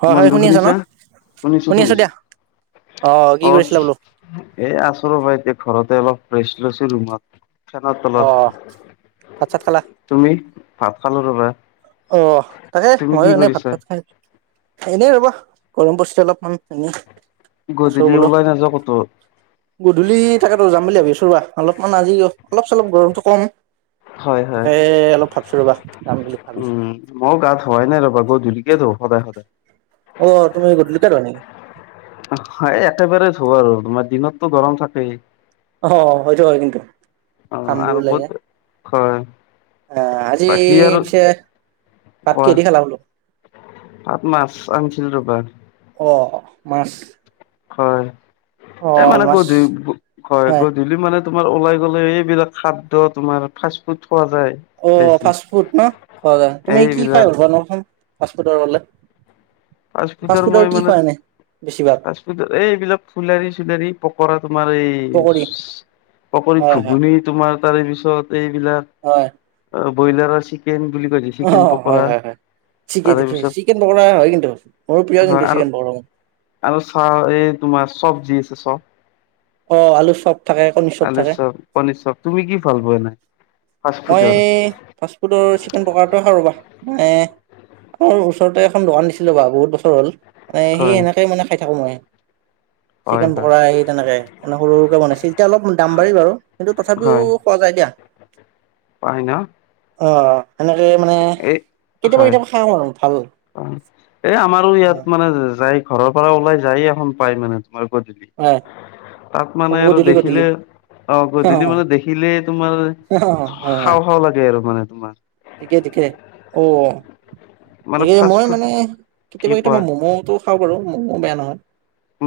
হয় হয় বন্ধু শুনি আছ ন শুনিছা? শুনিছো শুনি আছো শুনিছো। দিয়া। অ কি এ আছো ৰ'বা এতিয়া ঘৰত। তেওঁ ফ্ৰেছ লৈছো ৰুমত। ফেনৰ অ তলত। ভাত চাত খালা তুমি? ভাত খালো ৰ'বা। অ তাকে তুমি কি মইয়ো এনে ভাত কৰিছা? চাত খাইছ- এনেই ৰবা। গৰম পছে অলপমান এনে। আছো গধূলি বোলো। ওলাই নাযাওঁ ক'তো? গধূলি তাকেতো যাম বুলি ভাবিছ- ৰবা অলপমান আজি অলপ চলপ গৰমটো কমক। হয় হয়। তাকে অলপ ভাবিছোঁ ৰ'বা। যাম বুলি ভাবিছো। উম। ময়ো গাত হোৱাই নাই ৰবা। গধূলিকে ধো সদায় সদায়। অ তুমি গধূলিকে ধুৱা নেকি? একেবাৰে ধু আৰু তোমাৰ দিনততো গৰম থাকেই। অ হয় সেইটো আৰু কিন্তু। অ কামবোৰ আৰু ওলাই যায় ক'ত ঘৰ? আহ আজি পিছে ভাত কিহেদি খালা বোলো? সাত মাছ আনিছিল ৰবা। অ মাছ। হয়। অ এ মানে মাছ গধূলি হয় গধূলি মানে তোমাৰ ওলাই গ'লে এইবিলাক খাদ্য তোমাৰ ফাষ্ট ফুড খোৱা যায়। অ বেছি ফাষ্ট-ফুড ন খোৱা যায়। তুমি কি খাই এইবিলাক ভাল পোৱা ন চোন ফাষ্ট-ফুডৰলে। ফাষ্ট-ফুডৰ কি খোৱা এনে? বেছিভাগ? ফাষ্টফুডকৰ। এই এইবিলাক ফুলাৰী-চুলাৰী, পকৰা তোমাৰ এই পকৰী পকৰি, হয়, হয়, ঘুগুন তোমাৰ তাৰে পিছত হয়, এইবিলাক ব্ৰইলাৰৰ চিকেন বুলি কৈছে। চিকেন অ', হয়, পকৰা হয়, হয়। তাৰে চিকেন চিকেন পিছত পকৰা হয় কিন্তু, মোৰো প্ৰিয় কিন্তু হয় আৰু। চিকেন পকৰা মোৰ। আৰু চাহ এই তোমাৰ চবজি আছে চব অ', আলু চপ থাকে, কণী আলু থাকে, চপ, পনীৰ চপ। তুমি কি ভাল পোৱা এনে? ফাষ্ট মই ফুডৰ ফাষ্টফুডৰ চিকেন পকাৰটো খাও ৰবা। এ মই ওচৰতে এখন দোকান দিছিলো বাৰু বহুত বছৰ হ'ল। মানে সি হয় সেনেকে মানে খাই থাকো মই। হয় চিকেন হয় পকৰা তেনেকে। মানে সৰু সৰুকে বনাইছিল। এতিয়া অলপ দামবাঢ়ি বাৰু কিন্তু তথাপিও হয় একো নাই দিয়া।। পাই ন। অ সেনেকে মানে এই কেতিয়াবা হয় কেতিয়াবা খাওঁ আৰু ভাল অ এ আমাৰো অ', ইয়াত মানে যাই ঘৰৰ পৰা ওলাই যায় এখন পায় মানে। হয় [unintelligible] তাত মানে আৰু গধূলি গধূলি দেখিলে অ গধূলি মানে দেখিলে তোমাৰ অ', হয় হয় খাও খাও লাগে আৰু মানে তোমাৰ। ঠিকে ঠিকে। অ মানে তাকে ফাষ্ট মই ফুড মানে কি কেতিয়াবা কোৱা কেতিয়াবা মমটো খাওঁ বাৰো। মোকটো বেয়া নহয়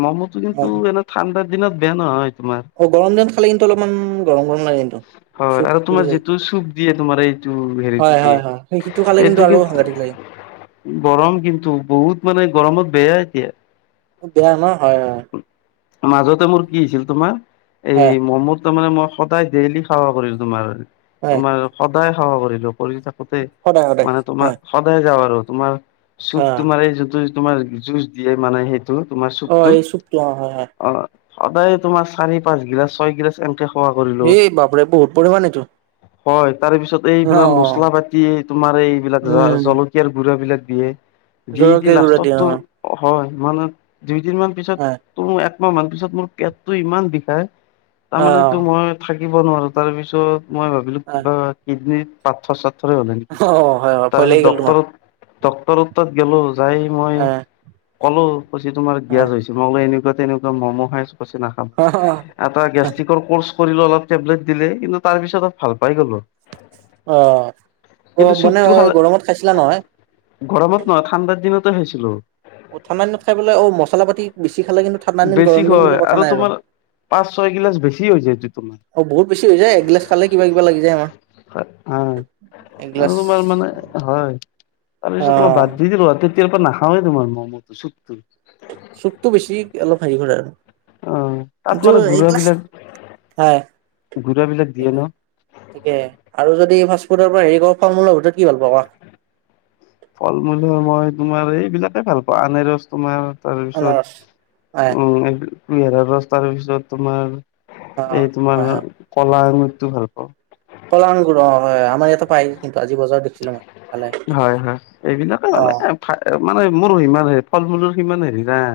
ম'ম টো কিন্তু এনে ঠাণ্ডাৰ দিনত বেয়া নহয়। তোমাৰ। অ গৰম দিন খালে কিন্তু অলপমান গৰম গৰম লাগে কিন্তু। হয় চুখ আৰু পুৰি তোমাৰ যায় যিটো চুপ দিয়ে তোমাৰ এইটো হয় হেৰিটো হয় হয় সেই সিটো খালে দিয়ে। কিন্তু এইটো আৰু কি সাংঘাতিক লাগে গৰম কিন্তু বহুত মানে গৰমত বেয়া এতিয়া খুব বেয়া ন। হয় হয় মাজতে মোৰ কি হৈছিল তোমাৰ। হয় এই মমত মে মই সদায় ডেইলি সেৱা কৰিলো তোমাৰ। হয় তোমাৰ সদায় সেৱা কৰিলো কৰি তাতে সদায় সদায় মানে হয় তোমাৰ সদায় যাওঁ আৰু। তোমাৰ অ চুপ তোমাৰ এই যিটো তোমাৰ জুচ দিয়ে মানে সেইটো তোমাৰ অ চুপটো। এই অ হয় হয়। অ সদায় তোমাৰ চাৰি পাঁচ গিলাচ ছয় গিলাছ এনকে খোৱা কৰিলো এই বাপৰে বহুত পৰিমান এইটো। হয়। তাৰ পিছত অ এইবিলাক মচলা পাতি তোমাৰ এইবিলাক জ উম জলকীয়াৰ গোড়া বিলাক দিয়ে। দি দি জৰকে গুৰা দিয়ে অ লাষ্টতো হয় মানে দুইদিন মান পিছত হয় তো এক মাহ মান পিছত মোৰ পেটতটো ইমান বিষাই। অ তাৰমানেটো মই থাকিব নোৱাৰো তাৰ পিছত। মই ভাবিলো হয়। কিবা কিডনীৰ পাৰ্থৰ -চাৰ্থৰে হলে নেকি অ', হয়, হয়, ভয় তাৰপিছত লাগি গ'ল তোমাৰ ডক্টৰক ডটৰ উ্তৰত গলো যাই মই হয়, কলো কছি তোমাৰ গ্ঞাজ হয়, হৈছে। মই বোলো এনেকুৱা তেনেকুৱা মম খাইচো ফুচকা খাইছোঁ এটা গেষ্টিক। কৰিলো অলপ টেবলেট দিলে কিন্তু তাৰ পিছত অ ভাল পাই গ'লো। অ কিন্তু অ', মানে চুপটো খালে গৰমত খাইছিলা নহয়? গৰমত নহয় ঠাণ্ডাৰ দিনতে আহাইছিলো। অ ঠাণ্ডা দিনত খাই পলৈ অ মছলা পাতি বেছি খালে কিন্তু ঠাণ্ডা দিন বেছি গৰম দিন বুলি হয় কথা নাই আৰু। তোমাৰ পাঁচ ছয় গিলাচ বেছি হৈ যায় এইটো তোমাৰ অ বহুত বেছি হৈ যায় এগিলাছ খালে কিবা কিবা লাগি যায় আমাৰ। ভাত হা আৰু একগিলাচ তোমাৰ মানে হয় তাৰপিছত মই অ', বাদ দি দিলো তে তেতিয়াৰ পৰা নাখাওৱে তোমাৰ মম চুপটো। চুপটো বেছি অলপ হেৰি কৰে আৰু। অ তাত কিন্তু মানে ঘুৰা এইগিলাচ বিলাক। হয় গুৰা বিলাক দিয়ে ন ঠিকে আৰু যদি ভাচ' বোৰৰ পৰা হেৰি কৰা ফল মূলৰ ভিতৰত কি ভাল পাৱ ক ফল মূল মই তোমাৰ এইবিলাকে ভাল পাওঁ আনাৰস তোমাৰ। আনাৰস? হয়, তাৰপিছত উম কুইহাৰাৰ ৰছ তাৰপিছত তোমাৰ। অ', এই হয়, তোমাৰ হয়, কলা আঙুৰটো ভাল পাওঁ। কলা আংগুৰ অ হয় আমাৰ ইয়াতে পায় কিন্তু আজি বজাত দেছিলো মই। পালে হয় দেখিছোঁ হয় এইবিলাকে মানে অ'। এ থা--মানে মোৰ সিমান হেৰি ফল মুলৰ সিমান হেৰি নাই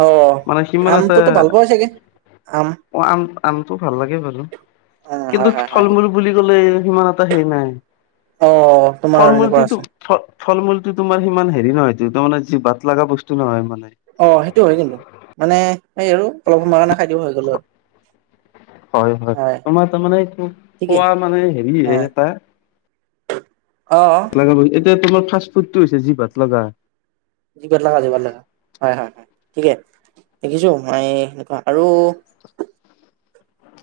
অ মানে সিমানতে আমটোতো ভাল পোৱা চাগে আম অ আন কামটো ভাল লাগে বাৰু অ কিন্তু হয় হয় ফল হয় মূল বুলি ক'লে সিমান এটা হেৰি নাই। অ তোমাৰ এনেকুৱা। কিন্তু আছে ফ ফল মূলটো তোমাৰ সিমান হেৰি নহয় যিনটো মানে জিভাত লাগা বস্তু নহয় মানে। অ সেইটো হয় কিন্তু মানে সেই আৰু অলপ সময়ৰ কাৰণে খাই দিওঁ হৈ গ'ল আৰু। হয় হয় তোমাৰ তাৰমানে তো ঠিকেই খোৱা মানে হেৰি অ এটা। অ [unintelligible] এতিয়া তোমাৰ ফাষ্ট ফুডটো হৈছে জিভাত লগা। জিবাৰ লগা জিবাৰ লগা হয় হয় হয় ঠিকে। দেখিছো মই সেনেকুৱা আৰু।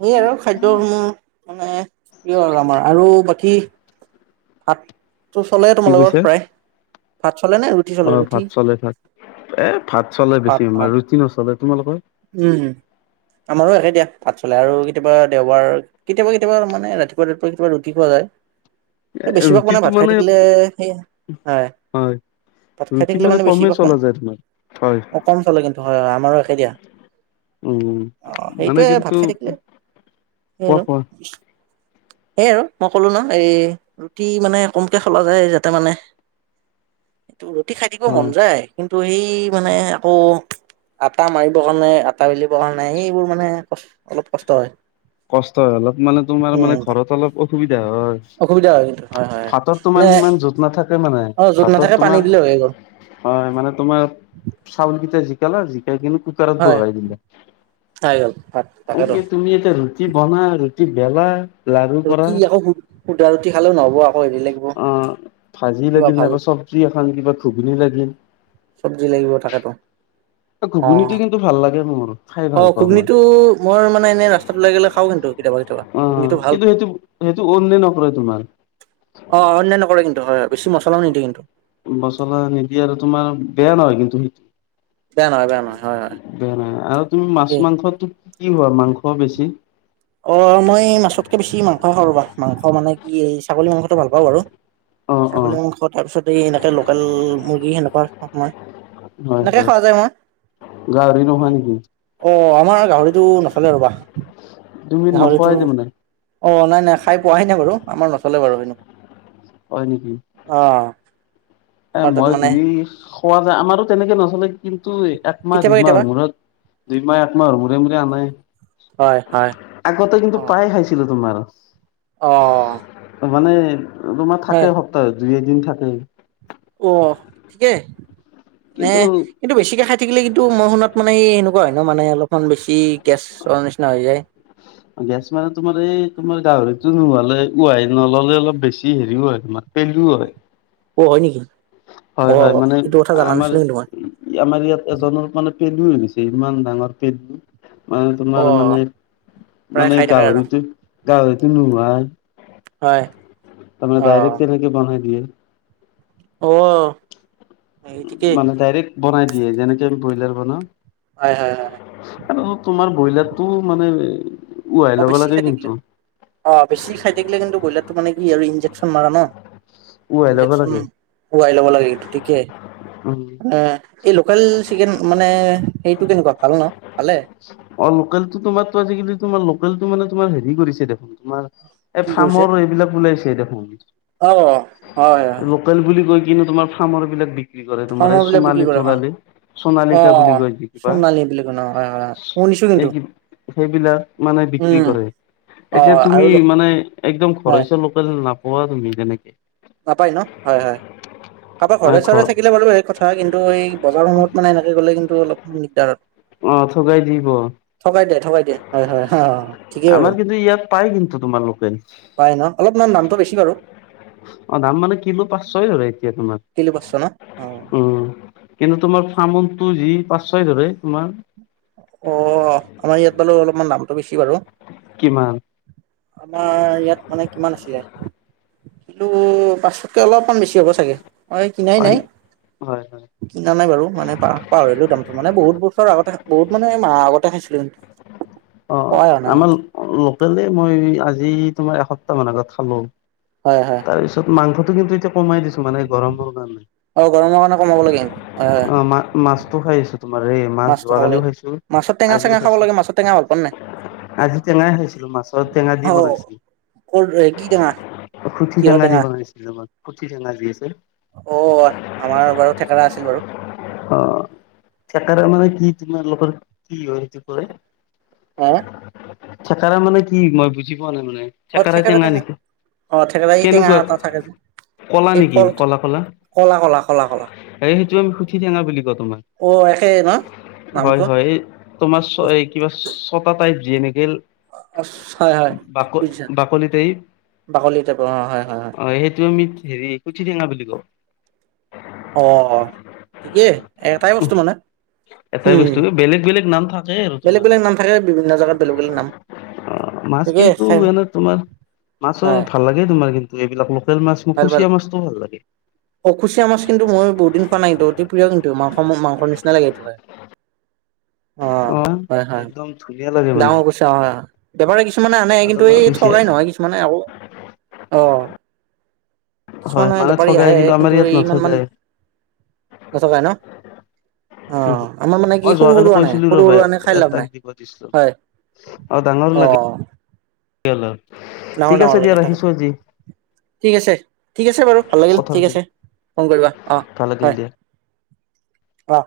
সেই আৰু খাদ্য মোৰ মানে প্ৰিয় আৰু আমাৰ আৰু বাকী। ভাতটো চলে কি তোমালোকৰ কৈছা প্ৰায়। ভাত চলে নে ৰুটি অ চলে ৰুটি ভাত চলে ঘত এ ভাত চলে ভাত বেছি ভাত আমাৰ ৰুটি নচলে তোমালোকৰ। উম আমাৰো একে দিয়া। পাত চালে আৰু কেতিয়াবা দেওবাৰ কেতিয়াবা কেতিয়াবা মানে ৰাতিপুৱা ৰাতিপুৱা কেতিয়াবা ৰুটি খোৱা যায়। এ বেছিভাগ মানে ৰুটিটো ভাত খাই থাকিলে সে হয়। ভাত খাই ৰুটি থাকিলে মানে বেছি কমেই প চলা যায় তোমাৰ হয় অ কম চালে কিন্তু হয় হয় আমাৰো একে দিয়া। উম অ মানে সেইটোৱে ভাত কিন্তু খাই থাকিলে সে কোৱা আৰু। কোৱা সেইয় আৰু মই ক'লো ন এই। ৰুটি মানে কমকে সলা যায় যাতে মানে। ৰুটি খাই থাকিব মন হয় যায় কিন্তু সেই মানে আকৌ আটা মাৰিবৰ কাৰণে আট কাৱেলী পহাৰ নাই এইবোৰ মানে কচ্ অলপ কষ্ট হয়। কষ্ট হলত মানে তোমাৰ মানে উম ঘৰত অলপ অসুবিধা হয়। অসুবিধা হয় কিন্তু হয় হয় ভাতত তোমাৰ মানে সিমান যোত নাথাকে মানে অ য'ত ভাতত নাথাকে পানী তোমাৰ। দিলে হৈ গ'ল হয় মানে তোমাৰ চাউলকেটা যি শিকালা জিকাই কিনি কুকাৰত হয় বহাই দিলা খাই গ'ল ভাত তাকেতো এ তুমি এতিয়া ৰু ৰুটি বনা ৰুটি বেলা লাৰু কৰা। হোদা ৰুটি খালেও নহব আ অ ভাজি লাগিল ভাল নাইবা চব্জি এখন কিবা ঘুগনী লাগিল। চব্জি লাগিব তাকেতো। অ ঘুগুনী দি কিন্তু ভাল লাগে মোৰ। খাই অ ভাল পাওঁ ঘুগনী মই। টো মই মানে এনেই ৰাস্তাত ওলাই গলে খাওঁ কিন অ কিন্তু সেইটো সেইটো অন্যায় নকৰে তোমাৰ। অ অন্যায় নকৰে কিন্তু হয় বেছি মছলাও নিদিয়ে কিন্তু। মচলা নিদিয়ে আৰু তোমাৰ বেয়া নহয় কিন্তু সেইট বেয়া নহয়, বেয়া নহয়, হয় হয়। আৰু তুমি মাছ ঠিকেই মাংস কি খোৱা মাংস বেছি অ মই মাছতকে বেছি মাংস খাওঁ ৰবা মাংস মানে কি ছাগলী মাংসটো ভাল পাওঁ বাৰু। অ' ছাগলী অ' মাংস তাৰ পিছত এই এনেকে লোকেল মুৰ্গী সেনেকুৱা খাওঁ মই। হয় এনেকে হয় খোৱা যায় মই। গাহৰি নোখোৱা নেকি? অ আমাৰ গাহৰিটো নচলে ৰ'বা। তুমি গাহৰিটো নোখোৱাই তাৰমানে অ নাই নাই খাই পোৱাই নাই বাৰু আমাৰ নচলে বাৰু এনেকুৱা। হয় নেকি? অ এ আমাৰ তাত মই মানে ঘুৰি খোৱা যায় আমাৰো তেনেকে নচলে কি তটো একমাহ দুই কেতিয়াবা কেতিয়াবা। মাহৰ মূৰত দুইমাহ একমাহৰ মূৰে মূৰে আনাই হয় হয়। আগতে কিন্তু প্ৰায়ে খাইছিলো তোমাৰ। অহ মানে তোমাৰ থাকে সপ্তাহত দুই এদিন থাকে। অ ঠিকেই মানে কিন্তু কিন্তু বেছিকে খাই থাকিলে কিন্তু মই শুনাত মানে এনেকুৱা হয় ন মানে অলপমান বেছি গেছ নিচিনা হৈ যায়। গেছ মানে তোমাৰ এই তোমাৰ গাহৰিতো নোহালে ৱাই নল'লে অলপ বেছি হেৰিও হয় তাৰ। শ হয় [inaudible] অ হয় নেকি। অ হয় হয় মানে এইটো কথা জানা আমাৰ নাছিলো কিন্তু মই আমাৰ ইয়াত এজনৰ মানে পেলু হৈ গৈছে ইমান ডাঙৰ পেলু। মানে অ তোমাৰ মানে প্ৰায় মানে খাই থাকে আৰু গাহৰিটো গাহৰিটো নু ভ। হয়। তে অ ডাইৰেক্ট তেনেকে বনাই দিয়ে। অহ মানে ডাইৰেক্ট বনাই দিয়ে যেনেকে আমি ব্ৰইলাৰ হয় হয় হয় বনাওঁ। আৰু তোমাৰ ব্ৰইলাৰটো মানে উহাই অ ল'ব বেছি লাগে খাই থাকিলে কিন্তু অ বেছি খাই থাকিলে কিন্তু ব্ৰইলাৰটো মানে কি আৰু ইনজেকচন মাৰা ন। উহাই [inaudible] ল'ব দেচোন লাগে। উবাই লব লাগে একটো ঠিকেই উম, এ এই লোকেল চিকেন মানে সেইটো কেনেকুৱা ভাল ন। ভালে অ লোকেলটো তোমাৰো আজিকালি তোমাৰ লোকেলটো মানে তোমাৰ হেৰি কৰিছে দেখোন। তোমাৰ এই কি কৰিছে ফাৰ্মৰ এইবিলাক ওলাইছে দেখোন। অ হয় হয়। কিন্তু তোমাৰ ফাৰ্মৰ বিলাক বি কি কৰে তোমাৰ এই ফাৰ্মৰ বিলাক বিক্ৰী সোণালী কৰে হয় তোলালি, অ সোনালিকাপ বুলি কয় কিবা। সোণালী বুলি কয় ন হয় হয় হয় শুনিছো কিন্তু এই সেইবিলাক মানে বিক্ৰী উম কৰে। অ এতিয়া তুমি আৰু মানে একদম হয় খৰচৰ লোকেল নাপোৱা তুমি তেনেকে। নাপায় ন হয় হয়। কাৰোবাৰ মানে ঘৰে ঘৰ -চৰে থাকিলে বাৰু সেই কথা কিন্তু এই বজাৰ সমূয়ত মানে এনেকে গ'লে কিন্তু অলপ দিগদাৰ। অ ঠগাই দিব। ঠগাই দিয়ে, ঠগাই দিয়ে, হয় হয়। ঠিকেই বাৰু আমাৰ কিন্তু ইয়াত পাই কিন্তু তোমাৰ লোকেল। পাই ন অলপমান দামটো বেছি বাৰু। অ দাম মানে কিলো পাঁচ ছয় হয় এতিয়া তোমাৰ। কিলো পাঁচশ ন অ উ কিন্তু তোমাৰ ফাৰ্মটো যি পাঁচ ছয় ধৰে তোমাৰ। অ আমাৰ ইয়াত বোলো অলপমান দামটো বেছি বাৰু। কিমান? আমাৰ ইয়াত মানে কিমান আছিলে কিন্তু পাঁচশকে অলপমান বেছি হ'ব চাগে অ কিনাই হয় নাই হয় হয় কিনা নাই বাৰু মানে পাহৰিলো দামটো মানে বহুত বছৰ আগতে বহুত মানে মা আগতে খাইছিলো কিন্তু অ খোৱাই হোৱা নাই আমাৰ লোকেলে মই আজি তোমাৰ এসপ্তাহ মান আগত খালো মই হয় হয় তাৰপিছত মাংসটো কিন্তু এতিয়া কমাই দিছো মানে গৰমৰ কাৰণে অ গৰমৰ কাৰণে কমাব লাগে কিন্তু হয় হয় অ মা মাছতটো খাই আছো তোমাৰ এই মাছ যোৱাকালিও খাইছো মাছ টেঙ আজিও চেঙা খাইছো খাবাগে মাছ টো ভাল পাম নাই আজি টেঙাই খাইছিলো মাছত টেঙা দি অ বনাইছিলো কৰ কি টেঙা খুঠি টেঙা দ বনাইছিল ৰ খুঠি টেঙা দি আছে। অ আমাৰ বাৰু ঠেকেৰা আছিল বাৰু অ চাতাৰ মানে কি তোমালোকৰ কি হয় কৰে। আহ চেকাৰ মানে কি মই বুজি পোৱা নাই মানে অ থেকেৰা চকতিঙা টেঙা নেকি অ থেকেৰা এই টেঙা কেনেকুৱা এটা থাকে যে কলা এই নেকি ফলটো কলা কলা কলা কলা কলা কলা এই সেইটো আমি সুধিছ। জেঙা বুলি কয় তোমাৰ। অ একেই ন হয় নামটো হয় তোমাৰ কিবা ছটা টাইপ জিয়ে নিকিল। অ', হয় হয় ঠিক বাক বুজিছা বাকলতেই বাকলি টাইপৰ অ হয় হয় হয়। আমি হেৰি কিচ টিঙা বুলি কয়। অ ঠিকেই এটাই বস্তু মানে। এটাই হম বস্তু বেলেগ বেলেগ নাম থাকে আৰু বেলেগ তোমাৰ বেলেগ নাম থাকে বিভিন্ন জেগাত বেলেগ বেলেগ নাম। অ মাছ ঠিকেই কিন্তু খাই এনে তোমাৰ মাছৰ হয় ভাল লাগে তোমাৰ কিন্তু এইবিলাক লোকেল মাছ মোক ভাল ভাল কুচিয়া মাছটো ভাল লাগে অসুচীয়া মাছ কিন্তু মই বহুত দিন খোৱা নাই। নটো অতি প্ৰিয় কিন্তু মাংস মাংস নিচিনা লাগে এইটোকে। অ একদম লাগে মানে ডাঙৰ কছা অ বেপাৰে কিছুমানে আনে কিন্তু তোমাৰ এই ঠগাই নহয় কিছুমানে আকৌ অঁ হয় কিছুমানে মানে বেপাৰী ঠগাই আহে আমাৰ কিন্তু ইয়াত ইমান মান নঠগাই গছাক ন অ উম আমাৰ মানে কি মই সৰু সৰু যোৱাকালি নাই কৈছিলো সৰু ৰ'বা সৰু আনে খাই লাভ এটাক নাই। দিব হয় আৰু ডাঙৰৰ অ লাগে। কিয়ল ডাঙৰ ডাঙৰকে কেটা কাটো ঠিক আছে ঠিক আছে বাৰু ভাল লাগিল কথা ঠিক পাতিম আছে ফোন কৰিবা ভাল অহ লাগিল দিয়া। হয় অহ